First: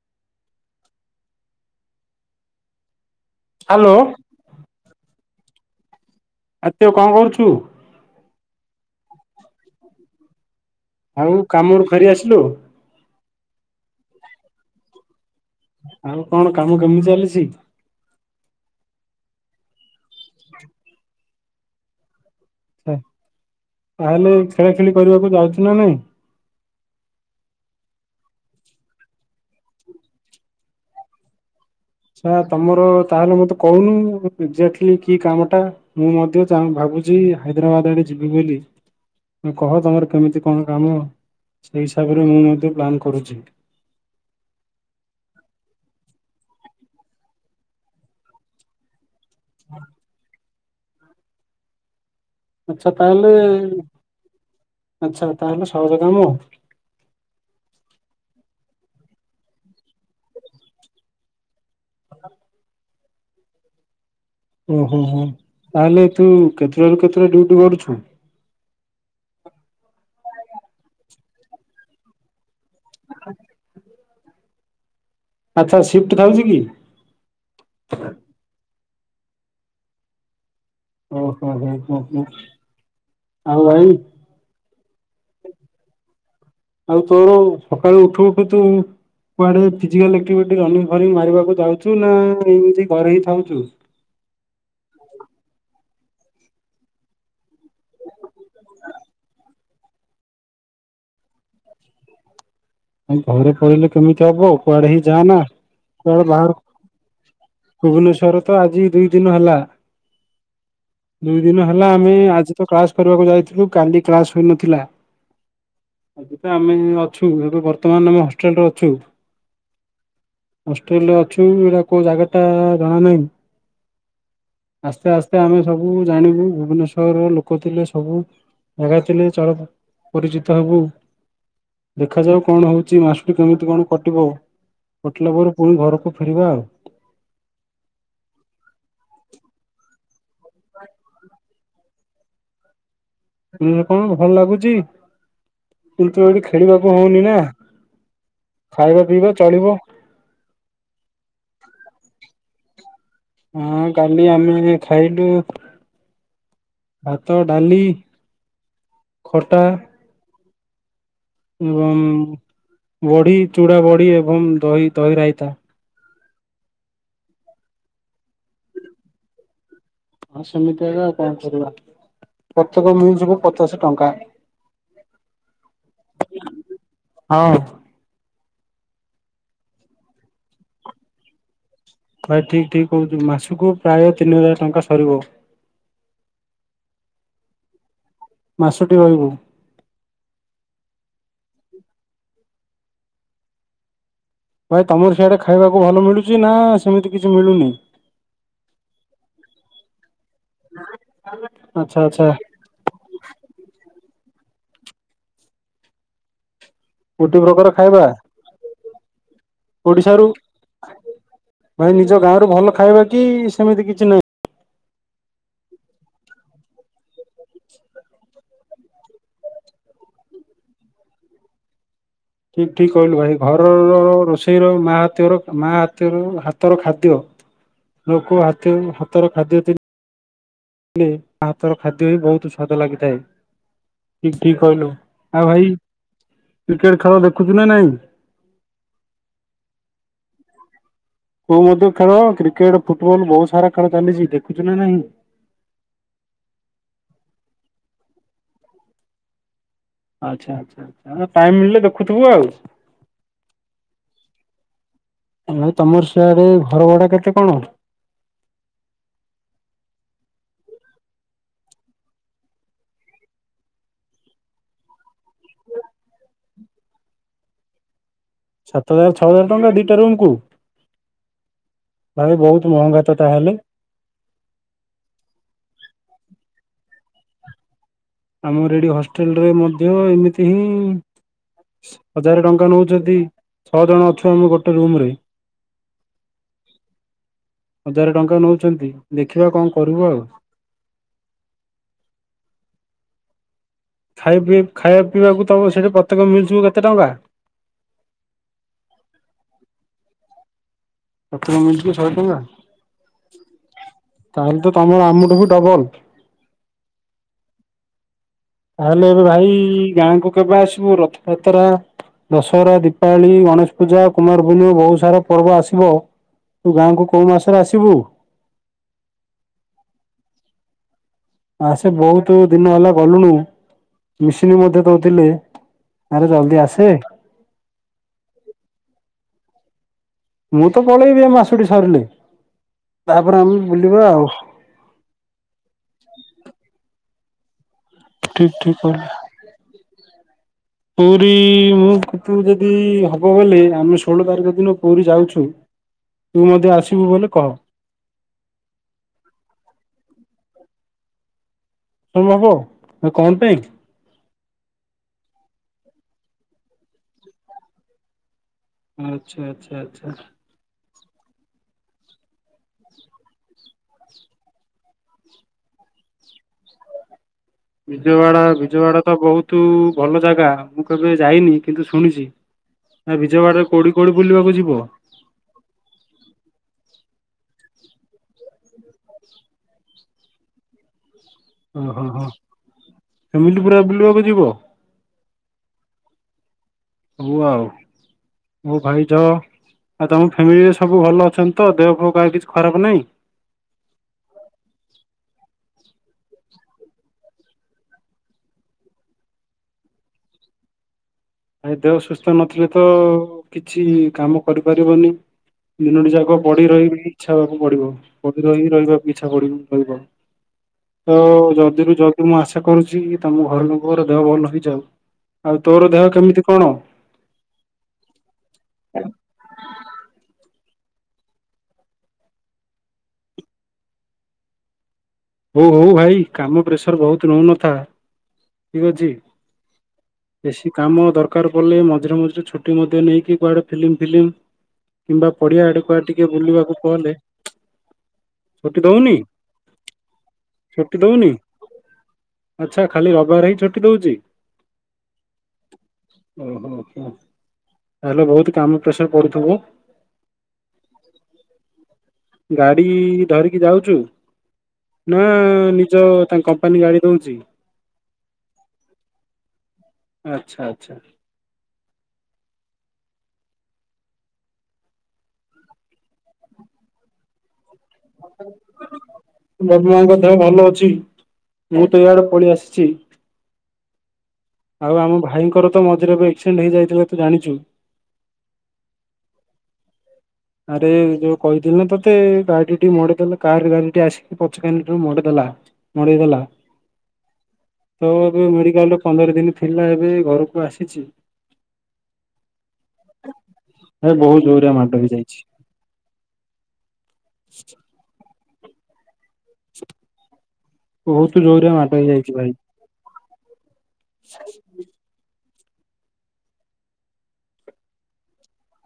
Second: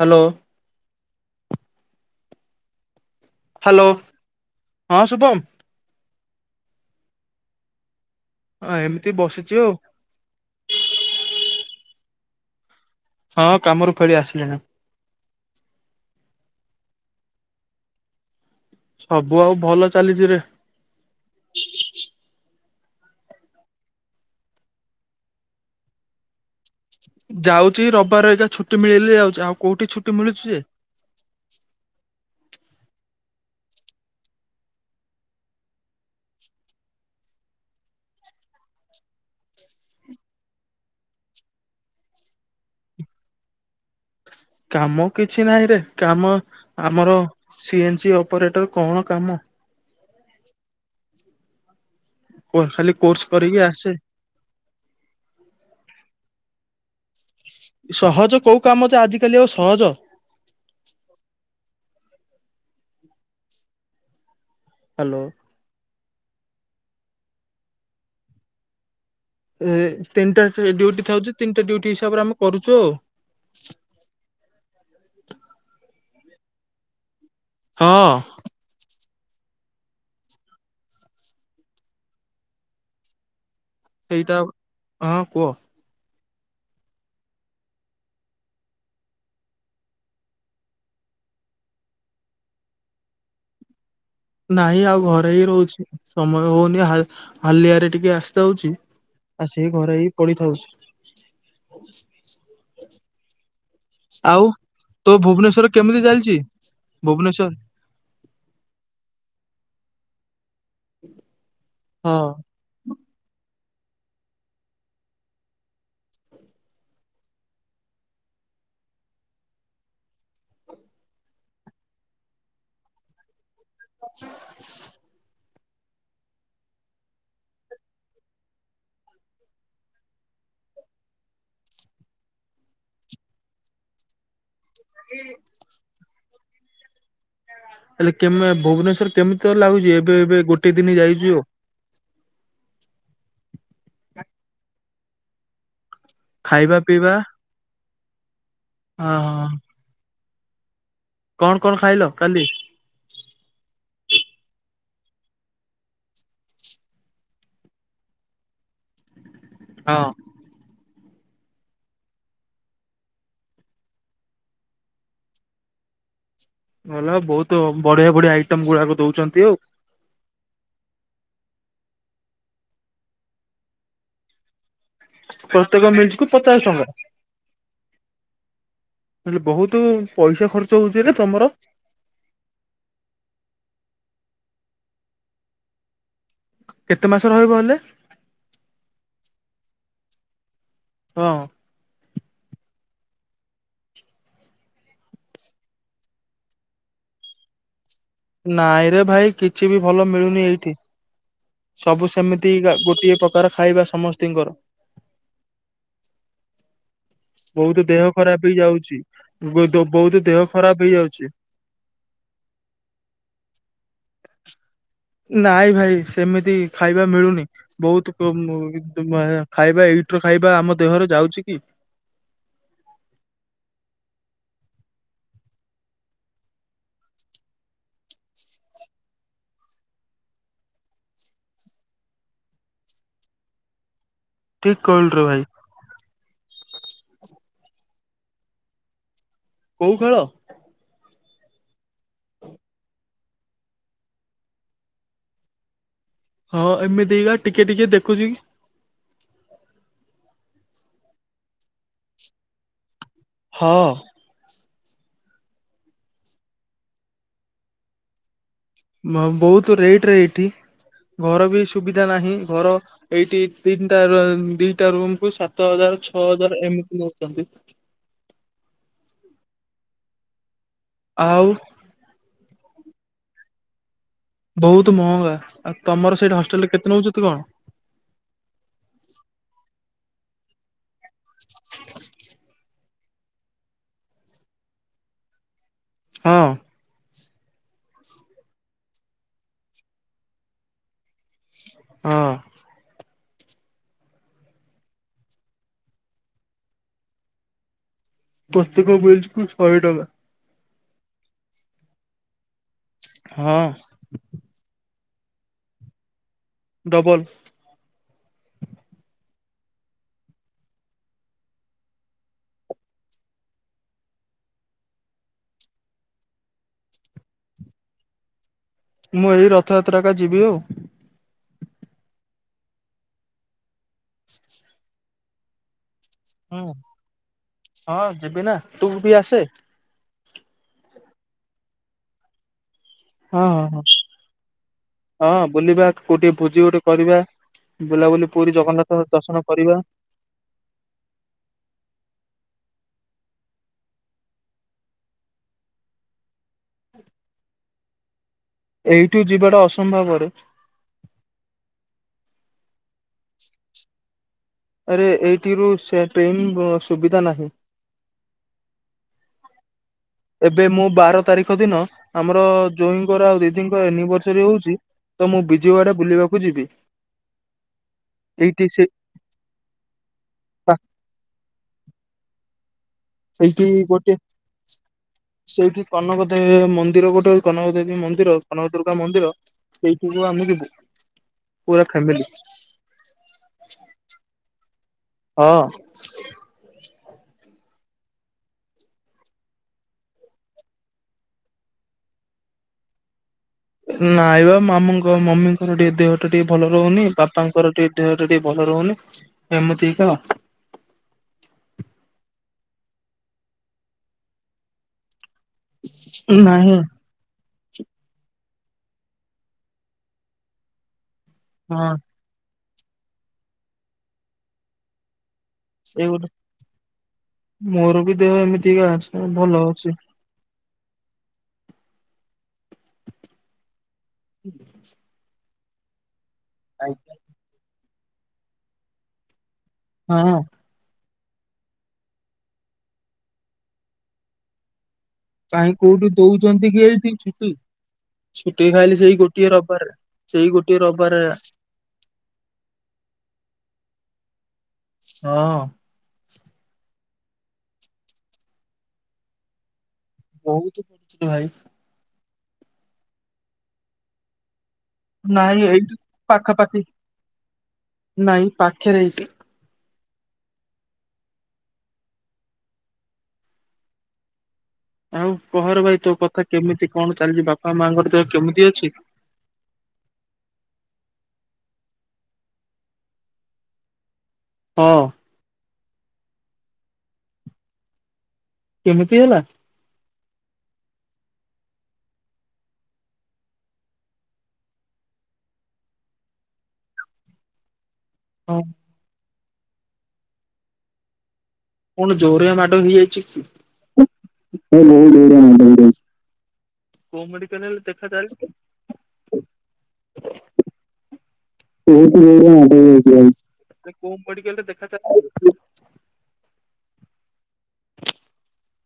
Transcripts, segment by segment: Hello. Hello ହଁ ଶୁଭମ୍। ଆଉ ତୁ କଣ କରୁଛୁ। ହଁ ଏମିତି ବସିଚି ଆଉ। ଆଉ କାମରୁ ଫେରି ଆସିଲୁ। ହଁ କାମରୁ ଫେଳି ଆସିଲିଣି। ଆଉ କଣ କାମ କେମିତି ଚାଲିଚି। ସବୁ ଆଉ ଭଲ ଚାଲିଚି ରେ। ଆଛା ତାହେଲେ ଖେଳା ଖେଳି କରିବାକୁ ଯାଉଚୁ ନା ନାଇଁ। ଯାଉଚି ରବିବାର ଏଜାଏଁ ଛୁଟି ମିଳିଲେ ଯାଉଚି ଆଉ କୋଉଠି ଛୁଟି ମିଳୁଚି ଯେ। ସଳା ତମର ତାହେଲେ ମତେ କହୁନୁ ଏଜାକ୍ଟଲି କି କାମ ଟା। ମୁଁ ମଧ୍ୟ ଚା ଭାବୁଚି ହାଇଦ୍ରାବାଦ ଆଡେ ଯିବି ବୋଲି। କହ ତମର କେମିତି କଣ କାମ ସେଇ ହିସାବରେ ମୁଁ ମଧ୍ୟ ପ୍ଲାନ୍ କରୁଚି। କାମ କିଛି ନାହିଁ ରେ କାମ ଆମର ସିଏନ୍ସି ଅପରେଟର କଣ କାମ। [inaudible] ଆଛା ତାହେଲେ ଆଛା ତାହେଲେ ସହଜ କାମ। ସହଜ କୋଉ କାମ ଜେ ଆଜିକାଲି ଆଉ ସହଜ। ଓହୋ ହୋ ତାହେଲେ ତୁ କେତେଟାରୁୁ କେତେଟା ଡ୍ୟୁଟି କରୁଛୁ। ଏ ତିନିଟା ଡ୍ୟୁଟି ଥାଉଚି ତିନିଟା ଡ୍ୟୁଟି ହିସାବରେ ଆମେ କରୁଚୁ ଆଉ। ଆଚ୍ଛା ସିଫ୍ଟ ଥାଉଛି କି। ହଁ। ଓହୋ ହୋ ହୋ ହୋ ଆଉ ଭାଇ। ସେଇଟା ହଁ କୁହ। ଆଉ ତୋର ସକାଳୁ ଉଠୁ ଉଠୁ ତୁ କୁଆଡେ ଫିଯିକର୍ଲ୍ଲି ଏକ୍ଟିଭିଟୀ ମାରିବାକୁ ଯାଉଚୁ ନା ଏମିତି ଘରେଇ ଥାଉଛୁ। ନହିଁ ଆଉ ଘରେ ହିଁ ରହୁଛି ସମୟ ହଉନି ହାଲିଆରେ ଟିକେ ଆସିଥାାଉଚି। ଆସିକି ଘରେ ହେଇ ପଡିିଥାଉଛି। ଘରେ ପଳିଲେ କେମିତି ହବ କୁଆଡେ ହେଇ ଯା ନା କୁଆଡେ ବାହାରକୁ। ଭୁବନେଶ୍ଵର ତ ଆଜି ଦୁଇ ଦିନ ହେଲା ଦୁଇ ଦିନ ହେଲା ଆମେ ଆଜି ତ କ୍ଲାସ କରିବାକୁ ଯାଇଥିଲୁ କାଲି କ୍ଲାସ ହୋଇନଥିଲା। ଆଜି ତ ଆମେ ଅଛୁ ଏବେ ବର୍ତ୍ତମାନ ଆମ ହଷ୍ଟେଲରେ ଅଛୁ। ହିଷ୍ଟେଲରେ ଅଛୁ ଏଇଟା କୋଉ ଜାଗା ଟା ଜଣା ନାହିଁ ଆସ୍ତେ ଆସ୍ତେ। ଆମେ ସବୁ ଜାଣିବୁ ଭୁବନେଶ୍ଵରରେ ଲୋକ ଥିଲେ ସବୁ ଜାଗା ଥିଲେ ଚଳ ପରିଚିତ ହବୁ ଦେଖାଯାଉ। କଣ ହଉଛି ମାସଟି କେମିତି କଣ କଟିବ କଟିଲା ପରେ ପୁଣି ଘରକୁ ଫେରିବା ଆଉ। ହେଲେ କେ ଭୁବନେଶ୍ଵର କେମିତି ତ ଲାଗୁଚି ଏବେ ଏବେ ଗୋଟେ ଦିନ ଯାଇଚୁ ଆଉ। କଣ ଭଲ ଲାଗୁଚି। କିନ୍ତୁ ଏଇଠି ଖେଳିବାକୁ ହଉନି ନା ଖାଇବା ପିଇବା ଚଳିବ। କଣ କଣ ଖାଇଲ କାଲି। ହଁ କାଲି ଆମେ ଖାଇଲୁ। ଭାତ ଡାଲି ଖଟା। ହଁ। ଏବଂ ବଢି ଚୂଡା ବଢି ଏବଂ ଦହି ଦହି ରାଇତା। ଗଲା ବହୁତ ବଢିଆ ବଢିଆ ଆଇଟମ ଗୁଡାକ ଦଉଛନ୍ତି ଆଉ। ହଁ ସେମିତି ଏବେ ଆଉ କଣ କରିବା ପ୍ରତ୍ୟେକ ମିଲ୍ କୁୁ ପଚାଶ ଟଙ୍କା। ପ୍ରତ୍ୟେକ ମିଲ୍ କୁ ପଚାଶ ଟଙ୍କା। ହଁ ହେଲେ ବହୁତ ପଇସା ଖର୍ଚ୍ଚ ହଉଚିରେ ତମର। ଭାଇ ଠିକ୍ ଠିକ୍ କହୁଚୁ ମାସ କୁ ପ୍ରାୟ ତିନି ହଜାର ଟଙ୍କା ସରିବ। କେତେ ମାସ ରହିବ ହେଲେ। ମାସଟି ରହିବୁ। ହଁ। ଭାଇ ତମର ସିଆଡେ ଖାଇବାକୁ ଭଲ ମିଳୁଚି ନା ସେମିତି କିଛି ମିଳୁନି। ନାଇଁରେ ଭାଇ କିଛି ବି ଭଲ ମିଳୁନି ଏଇଠି ଆଚ୍ଛା ସବୁ ଆଚ୍ଛା ସେମିତି ଗୋଟିଏ ପ୍ର ଦରକାର ଖାଇବା ସମସ୍ତିଙ୍କର। ଗୋଟେ ପ୍ରକାର ବହୁତ ଖାଇବା ଦେହ ଖରାପ ହେଇଯାଉଛି ବହୁତ ଓଡିଶାରୁ ଦେହ ଖରାପ ହେଇଯାଉଛି। ଭାଇ ନିଜ ଗାଁ ରୁ ଭଲ ଖାଇବା କି ସେମିତି କିଛି ନାହିଁ। ନାଇଁ ଭାଇ ସେମିତି ଖାଇବା ମିଳୁନି ବହୁତ ଖାଇବା ଏଇଠୀ ଖାଇବା ଆମ ଦେହରେ ଯାଉଚି କି। ଠିକ୍ ଠିକ୍ କହିଲୁ ଭାଇ ଘରର ରୋଷେଇର ମା ହାତର ମା ହାତ ହାତର ଖାଦ୍ୟ। ଲୋକ ହାତ ହାତର ଖାଦ୍ୟ ହେଲେ ମା ହାତର ଖାଦ୍ୟ ବି ବହୁତ ସ୍ୱାଦ ଲାଗିଥାଏ ଠିକ୍ ଠିକ୍ କହିଲୁ ଆଉ ଭାଇ। କ୍ରିକେଟ୍ ଖେଳ ଦେଖୁଚୁ ନା ନାଇଁ। କୋଉ ଖେଳ। କୋଉ ମଧ୍ୟ ଖେଳ କ୍ରିକେଟ ଫୁଟୁବଲ ବହୁତ ସାରା ଖେଳ ଚାଲିଚି ଦେଖୁଛୁ ନା ନାହି। ହଁ ଏମିତି ବା ଟିକେ ଟିକେ ଦେଖୁଚି। ଆଚ୍ଛା ଆଚ୍ଛା ଆଚ୍ଛା ଟାଇମ୍ ମିଳିଲେ ଦେଖୁଥିବୁ ଆଉ। ହଁ। ଆ ତମର ସିଆଡେ ଘର ଭଡା କେତେ କଣ। ବହୁତ ରେଟ ରେ ଏଇଠି ଘର ବି ସୁବିଧା ନାହିଁ ଘର ଏଇଠି ତିନିଟା ଦିଟା ରୁମ କୁ ସାତ ହଜାର, ଛଅ ହଜାର ଏମିତି ନଉଛନ୍ତି। ସାତ ହଜାର ଛଅ ହଜାର ଟଙ୍କା ଦିଟା ରୁମ୍ କୁ। ଆଉ। ଭାଇ ବହୁତ ମହଙ୍ଗା ତ ତାହେଲେ। ବହୁତ ମହଙ୍ଗା ଆଉ ତମର ସେଇଠୀ ହଷ୍ଟେଲରେ କେତେ ନେଉଛନ୍ତି ତ କଣ। ଆମର ଏଠି ହଷ୍ଟେଲରେ ମଧ୍ୟ ଏମିତି ହିଁ ହଜାର ଟଙ୍କା ନଉ ଯଦି ଛଅ ଜଣ ଅଛୁ ଆମେ ଗୋଟେ ରୁମ ରେ। ହଁ। ହଜାର ଟଙ୍କା ନେଉଛନ୍ତି ଦେଖିବା କଣ କରିବୁ ଆଉ। ହଁ। ଖାଇପିଇ ଖାଇବା ପିଇବାକୁ ତମ ସେଠି ପ୍ରତ୍ୟେକ ମିଲ୍ ସବୁ କେତେ ଟଙ୍କା। ପ୍ରତେକ ମିଲକୁ ଶହେ ଟଙ୍କା। ପ୍ରତେକ ମିଲକୁ ଶହେ ଟଙ୍କା। ହଁ। ତାହେଲେ ତମର ଆମୁଠୁ ବି ଡବଲ। ଡବଲ। ତାହେଲେ ଏବେ ଭାଇ ଗାଁକୁ କେବେ ଆସିବୁ ରଥଯାତ୍ରା ଦଶହରା ଦୀପାବଳି ଗଣେଶ ପୂଜା କୁମାରପୂର୍ଣ୍ଣିମା ବହୁତ ସାରା ପର୍ବ ଆସିବ। ତୁ ଗାଁକୁ କେଉଁ ମାସରେ ଆସିବୁ। ମୁଁ ଏଇ ରଥଯାତ୍ରା କା ଯିବି ଆଉ। ଆ ସେ ବହୁତୁ ଦିନ ହେଲା ଗଲୁଣୁ ମିସିନି ମଧ୍ୟ ଦଉଥିଲେ। ଆରେ ଜଲ୍ଦି ଆସେ। ହଁ ଯିବି ନା ତୁ ବି ଆସେ। ମୁଁ ତ ପଳେଇବି ଏ ମାସୁଟି ସରିଲେ ତାପରେ ଆମେ ବୁଲିବା ଆଉ। ହଁ ବୁଲିବା କୋଉଠି ଭୋଜି ଗୋଟେ କରିବା ବୁଲାବୁଲି ଠିକ୍ ଠିକ୍। [unintelligible] ପୁରୀ ମୁଁକ୍ ତୁ ଯଦି ହବ ବଲେ ଆମେ ଷୋହଳ ତାରିଖ ଦିନ ପୁରୀ ଯାଉଛୁ। ତୁ ମଧ୍ୟ ଆସିବୁ ବୋଲି କହ। ଏଇଠୁ ଯିବାଟା ଅସମ୍ଭବରେ। [unintelligible] କଣ ପାଇଁ? ଆରେ ଏଇଠି ରୁ ସେ ଟ୍ରେନ ବ ସୁବିଧା ନାହିଁ। ଆଚ୍ଛା ଆଚ୍ଛା ଆଚ୍ଛା। ଏବେ ମୁଁ ବାର ତାରିଖ ଦିନ ଆମର ଜଇଁଙ୍କର ଆଉ ଦିଦିଙ୍କ ଆନିଭର୍ସରୀ ହଉଛି। ତ ମୁଁ ବିଯେଗଡ଼ା ବୁଲିବାକୁ ଯିବି। ବିଜୱଡ଼ା ବିଜୱଡ଼ା ତ ବହୁତୁ ଭଲ ଜାଗା ମୁଁ କେବେ ଯାଇନି କିନ୍ତୁ ଶୁଣିଛି। ଆ ବିଜୟୱାଡାରେ ସେଇଠି କୋଉଠି କୋଉଠି ଗୋଟେ ବୁଲିବାକୁ ଯିବ ସେଇଠି କନକ ଦେ ମନ୍ଦିର ଗୋଟେ କନକ ଦେବୀ ମନ୍ଦିର କନକ ଦୁର୍ଗା ମନ୍ଦିର ସେଇଠୁ ଆମେ ଯିବୁ। ଓହୋ ହୋ ଫ୍ୟାମିଲି ପୁରା ବୁଲିବାକୁ ଯିବ? ହଁ। [unintelligible] ମୋ ଭାଇଟା ଆଉ ତମ ଫ୍ୟାମିଲିରେ ସବୁ ଭଲ ଅଛନ୍ତି ତ ଦେହ ଫ କାହାର କିଛି ଖରାପ ନାହିଁ। ନାଇ ବା ମାମୁଙ୍କ ମମିଙ୍କର ଟିକେ ଦେହଟା ଟିକେ ଭଲ ରହୁନି ବାପାଙ୍କର ଟିକେ ଦେହ ଟା ଟିକେ ଭଲ ରହୁନି। ଏମିତିକ। ଭାଇ ଦେହ ସୁସ୍ଥ ନଥିଲେ ତ କିଛି କାମ କରିପାରିବନି। ଦିନଟି ଯାକ ପଡି ରହିବି। ଇଚ୍ଛା ହବାକୁ ପଡିବ ପ ରହିକି ରହିବାକୁ ଇଚ୍ଛା ପରି ରହିବ ତ ଯଦିରୁୁ ଯଦି ମୁଁ ଆଶା କରୁଛି କି ତମ ଘର ଲୋକର ଦେହ ଭଲ ହେଇଯାଉ ଆଉ ତୋର ଦେହ କେମିତି କଣ? ମୋର ବି ଦେହ ଏମିତିକା ଅଛି, ଭଲ ଅଛି। [unintelligible] ହଉ ହଉ ଭାଇ କାମ ପ୍ରେସର ବହୁତୁ ନଉନଥା ଠିକ ଅଛି। ହଁ। ବେଶି କାମ ଦରକାର ପଡ଼ିଲେ ମଝିରେ ମଝିରେ ଛୁଟି ମଧ୍ୟ ନେଇକି କୁଆଡ଼େ ଫିଲ୍ମ ଫିଲ୍ମ କିମ୍ବା ପଡିଆ ଆଡକୁ ଆ ଟିକେ ବୁଲିବାକୁ କହଲେ। ଛୁଟି ଖାଇଲି ସେଇ ଗୋଟିଏ ରବିବାରରେ ସେଇ ଗୋଟିଏ ଛୁଟି ରବିବାରେ ଦଉନି? ଆଚ୍ଛା ଖାଲି ରବିବାରେ ହିଁ ଛୁଟି ଦଉଛି। ଓହୋ ହୋ ଆଚ୍ଛା ତାହେଲେ ବହୁତ କାମ ପ୍ରେସର ପଡୁଥିବ। ବହୁତୁ ପଢୁଥିଲୁ ଭାଇ। ଗାଡି ଧରିକି ଯାଉଛୁ। ନା ନିଜ ତା କମ୍ପାନୀ ଗାଡି ଦଉଛି? ନାଇଁ ପାଖେରେ ଏଇଠି। ଆଚ୍ଛା ଆଚ୍ଛା। ଆଉ କହରେ ଭାଇ ତୋ କଥା କେମିତି କଣ ଚାଲିଛି ବାପା ମାଆଙ୍କର ଦେହ କେମିତି ଅଛି? ବାପା ମାଙ୍କ ଦେହ ଭଲ ଅଛି, ମୁଁ ତ ଇଆଡେ ପଳେଇ ଆସିଛି। ଆଉ ଆମ ଭାଇଙ୍କର ତ ମଝିରେ ଏବେ ଏକ୍ସିଡେଣ୍ଟ୍ ହେଇଯାଇଥିଲା ତୁ ଜାଣିଛୁ। କେମିତି ହେଲା? ଆରେ ଯୋଉ କହିଥିଲି ନା ତତେ ଗାଡି ଟେ ମାଡିଦେଲା କାରରେ ଏମିତି ଆସିକି ପଛ କୁ ମଡିଦେଲା। ମାଡିଦେଲା। ତ ଏବେ ମେଡିକାଲରେ ପନ୍ଦର ଦିନ ଥିଲା ଏବେ ଘରକୁ ଆସିଛି। କଣ ଜୋରିଆ ମାଡ଼ ହେଇଯାଇଚି କି? ଭାଇ ବହୁତ ଜୋରିଆ ମାଡ ହେଇଯାଇଛି [unintelligible] କୋଉ ମେଡିକାଲ ରେ ଦେଖାଚାଲିଚି କି? ବହୁତ ଜୋରିଆ ମାଡ ହେଇଯାଇଛି ଭାଇ [inaudible] ଆରେ କୋଉ ମେଡିକାଲରେ ଦେଖା [inaudible]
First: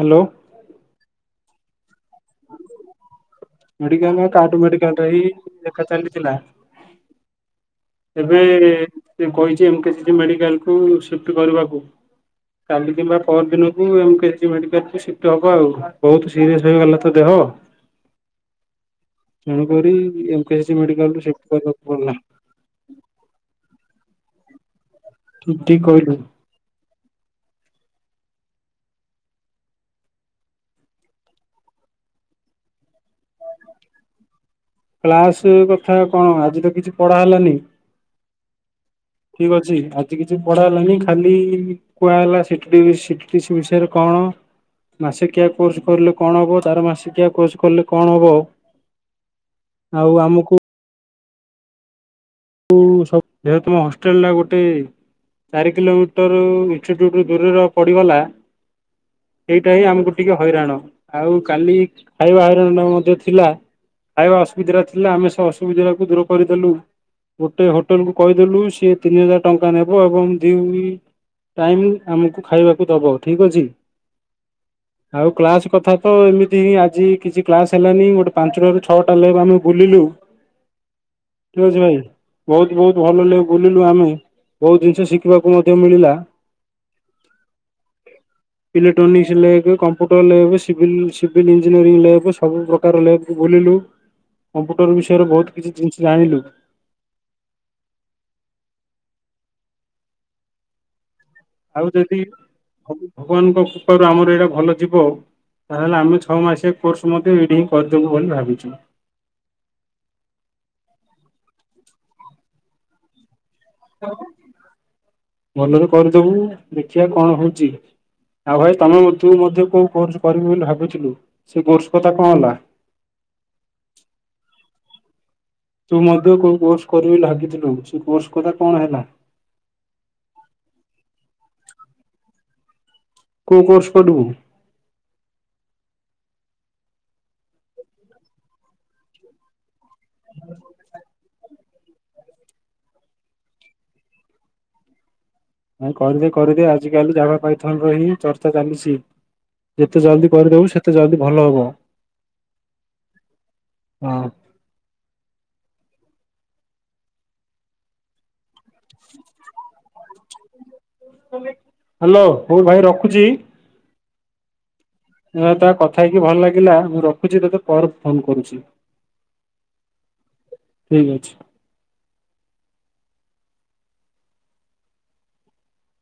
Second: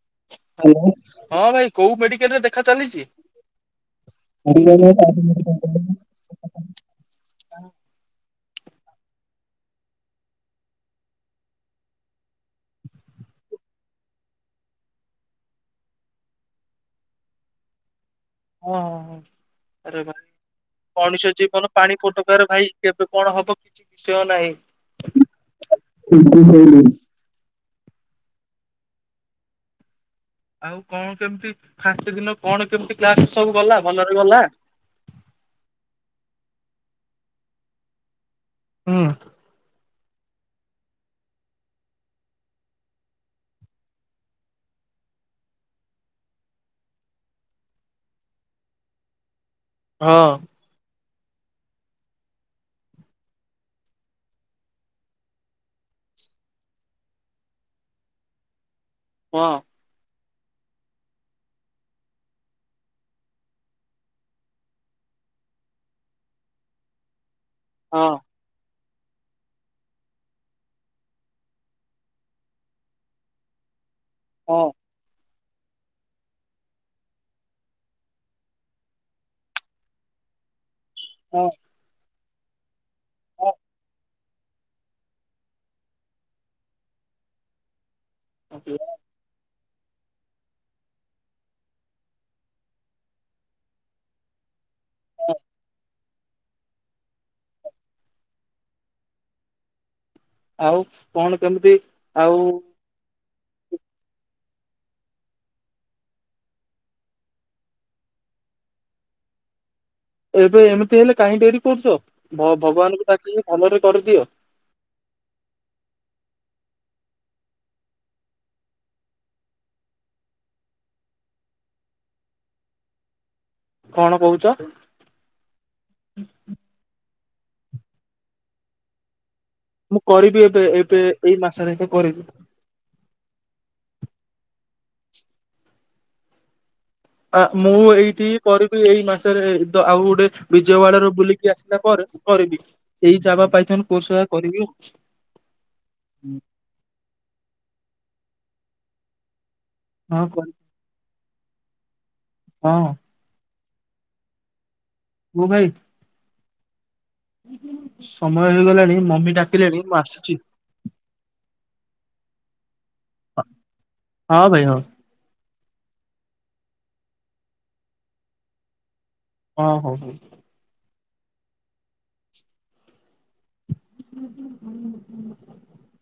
ହାଲୋ ହଁ ଭାଇ କୋଉ ମେଡିକାଲରେ ଦେଖା ଚାଲିଚି? ମେଡିକାଲରେ କାହାଠୁ ମେଡିକାଲରେ ହି ଦେଖା ଚାଲିଥିଲା। ଏବେ କହିଚି ଏମ୍କେସି ମେଡିକାଲକୁ ସିଫ୍ଟ କରିବାକୁ କାଲି କିମ୍ବା ପରଦିନକୁ ଏମକେସି ମେଡିକାଲକୁ ସିଫ୍ଟ ହବ ଆଉ ବହୁତ ସିରିୟସ୍ ହେଇଗଲା ତ ଦେହ ତେଣୁକରି ଏମକେସି ମେଡିକାଲକୁ ସିଫ୍ଟ କରିବାକୁ ପଡିଲା। କେବେ କଣ ହବ କିଛି ବିଷୟ ନାହିଁ। ଠିକ୍‌ କହିଲୁ [unintelligible] ଆଉ କଣ କେମିତି ଫାଷ୍ଟ ଦିନ କଣ କେମତି କ୍ଲାସ ସବୁ ଗଲା ଭଲରେ ଗଲା। କ୍ଲାସେ କଥା କଣ ଆଜି ତ କିଛି ପଢ଼ା ହେଲାନି। ହୁଁ। ଠିକ୍ ଅଛି ଆଜି କିଛି ପଢା ହେଲାନି ଖାଲି କୁହାହେଲା ସିଟ୍ପି ସିଟପିସି ବିଷୟରେ କଣ ମାସିକିଆ କୋର୍ସ କରିଲେ କଣ ହେବ ତାର ମାସିକିଆ କୋର୍ସ କଲେ କଣ ହବ। ଆଉ ଆମୁକୁ ଟୁ ସବୁ ଯେହେତୁ ମୋ ହଷ୍ଟେଲଟା ଗୋଟେ ଚାରି କିଲୋମିଟରୁ ଇଞ୍ଚଟୁ ଦୂରରେ ପଡିଗଲା ସେଇଟା ହିଁ ଆମୁକୁ ଟିକେ ହଇରାଣ ଆଉ କାଲି ଖାଇବା ହଇରାଣ ଟା ମଧ୍ୟ ଥିଲା। ଖାଇବା ଅସୁବିଧାରେ ଥିଲା ଆମେ ସେ ଅସୁବିଧାଟାକୁ ଦୂର କରିଦେଲୁ। ଗୋଟେ ହୋଟେଲ କୁ କହିଦେଲୁ ସିଏ ତିନିହଜାର ଟଙ୍କା ନେବ ଏବଂ ଦିଉଳି ଟାଇମ୍ ଆମକୁ ଖାଇବାକୁ ଦବ ଠିକ୍ ଅଛି ହଁ ଆଉ କ୍ଲାସ କଥା ତ ଏମିତି ହିଁ ଆଜି କିଛି କ୍ଲାସ ହେଲାନି ଗୋଟେ ପାଞ୍ଚଟାରୁ ଛଅଟାଲେ ଆମେ ବୁଲିଲୁ ହଁ ବୁଝିପାଇଲୁ ବହୁତ ବହୁତ ଭଲଲେ ବୁଲିଲୁ ଆମେ ବହୁତ ଜିନିଷ ଶିଖିବାକୁ ମଧ୍ୟ ମିଳିଲା। ଇଲେକ୍ଟ୍ରୋନିକସ ଲେଗେ କ ହୋଟଲରେ ଏବେ ସିଭିଲ୍ ସିଭିଲ୍ ଇଞ୍ଜିନିଅରିଂ ଲେବ ସବୁ ପ୍ରକାର ଲେବକୁ ବୁଲିଲୁ। କମ୍ପୁଟର ବିଷୟରେ ବହୁତ କିଛି ଜିନିଷ ଜାଣିଲୁ। ଆଉ କଣ କେମତି ଆଉ ଯଦି ଭଗ ଭଗବାନଙ୍କ କୃପାରୁ ଆମର ଏଇରା ଭଲ ଯିବ ତାହେଲେ ଆମେ ଛଅ ମାସିଆ କୋର୍ସ ମଧ୍ୟ ଏଇଡି ହିଁ କରିଦେବୁ ବୋଲି ଭାବିଚୁ। ଏବେ ଏମିତି ହେଲେ କାହିଁ ଡେରି କରୁଚ ଭ ଭଗବାନଙ୍କୁ ଡାକିଲେ ଭଲରେ ଭଲରେ କରିଦବୁ ଦେଖିବା କଣ ହଉଛି ଆଉ ଭାଇ ତମେ ମଧୁ ତୁ ମଧ୍ୟ କୋଉ କୋର୍ସ କରିବୁ ବୋଲି ଭାବିଥିଲୁ ସେଇ କୋର୍ସ କଥା କଆଁ ହେଲା। କଣ କଉଚ ତୁ ମଧ୍ୟ କୋଉ କୋର୍ସ କରିବୁ ବୋଲି ଭାବିଥିଲୁ ସେ କୋର୍ସ କଥା କଣ ହେଲା। ମୁଁ କରିବି ଏବେ ଏବେ ଏଇ ମାସରେ ହିଁ କରିବି। କୋଉ କୋର୍ସ ପଡିବୁ ଆ ମୁଁ ଏଇଠି କରିବି ଏଇ ମାସରେ ଆଉ ଗୋଟେ ବିଜୟୱାଡାରୁ ବୁଲିକି ଆସିଲା ପରେ କରିବି ଏଇ ଯାବା ପାଇଥନ କୋର୍ସଗୁରା କରିବି ଆଉ ନାଇଁ କରିଦେ କରିଦେ ଆଜିିକାଲି ଜାଦ୍ଭା ପାଇଥନ ର ହିଁ ଚର୍ଚ୍ଚା ଚାଲିଛି। ଯେତେ ଜଲଦି କରିଦେବୁ ସେତେ ଜଲଦି ଭଲ ହବ। ହଁ ହଁ। ମୁ ଭାଇ। ସମୟ ହେଇଗଲାଣି ମମି ଡାକିଲେଣି ମୁଁ ଆସୁଚି। ହ୍ୟାଲୋ ମୁଁ ଭାଇ ରଖୁଚି। ହଁ ଭାଇ ହଁ। ଭାଇ ତା କଥା ହେଇକି ଭଲ୍‌ ଲାଗିଲା ମୁଁ ରଖୁଛି ତତେ ପରେ ଫୋନ କରୁଛି। ଓଁ ହୋ ହଉ। ଠିକ ଅଛି। [unintelligible]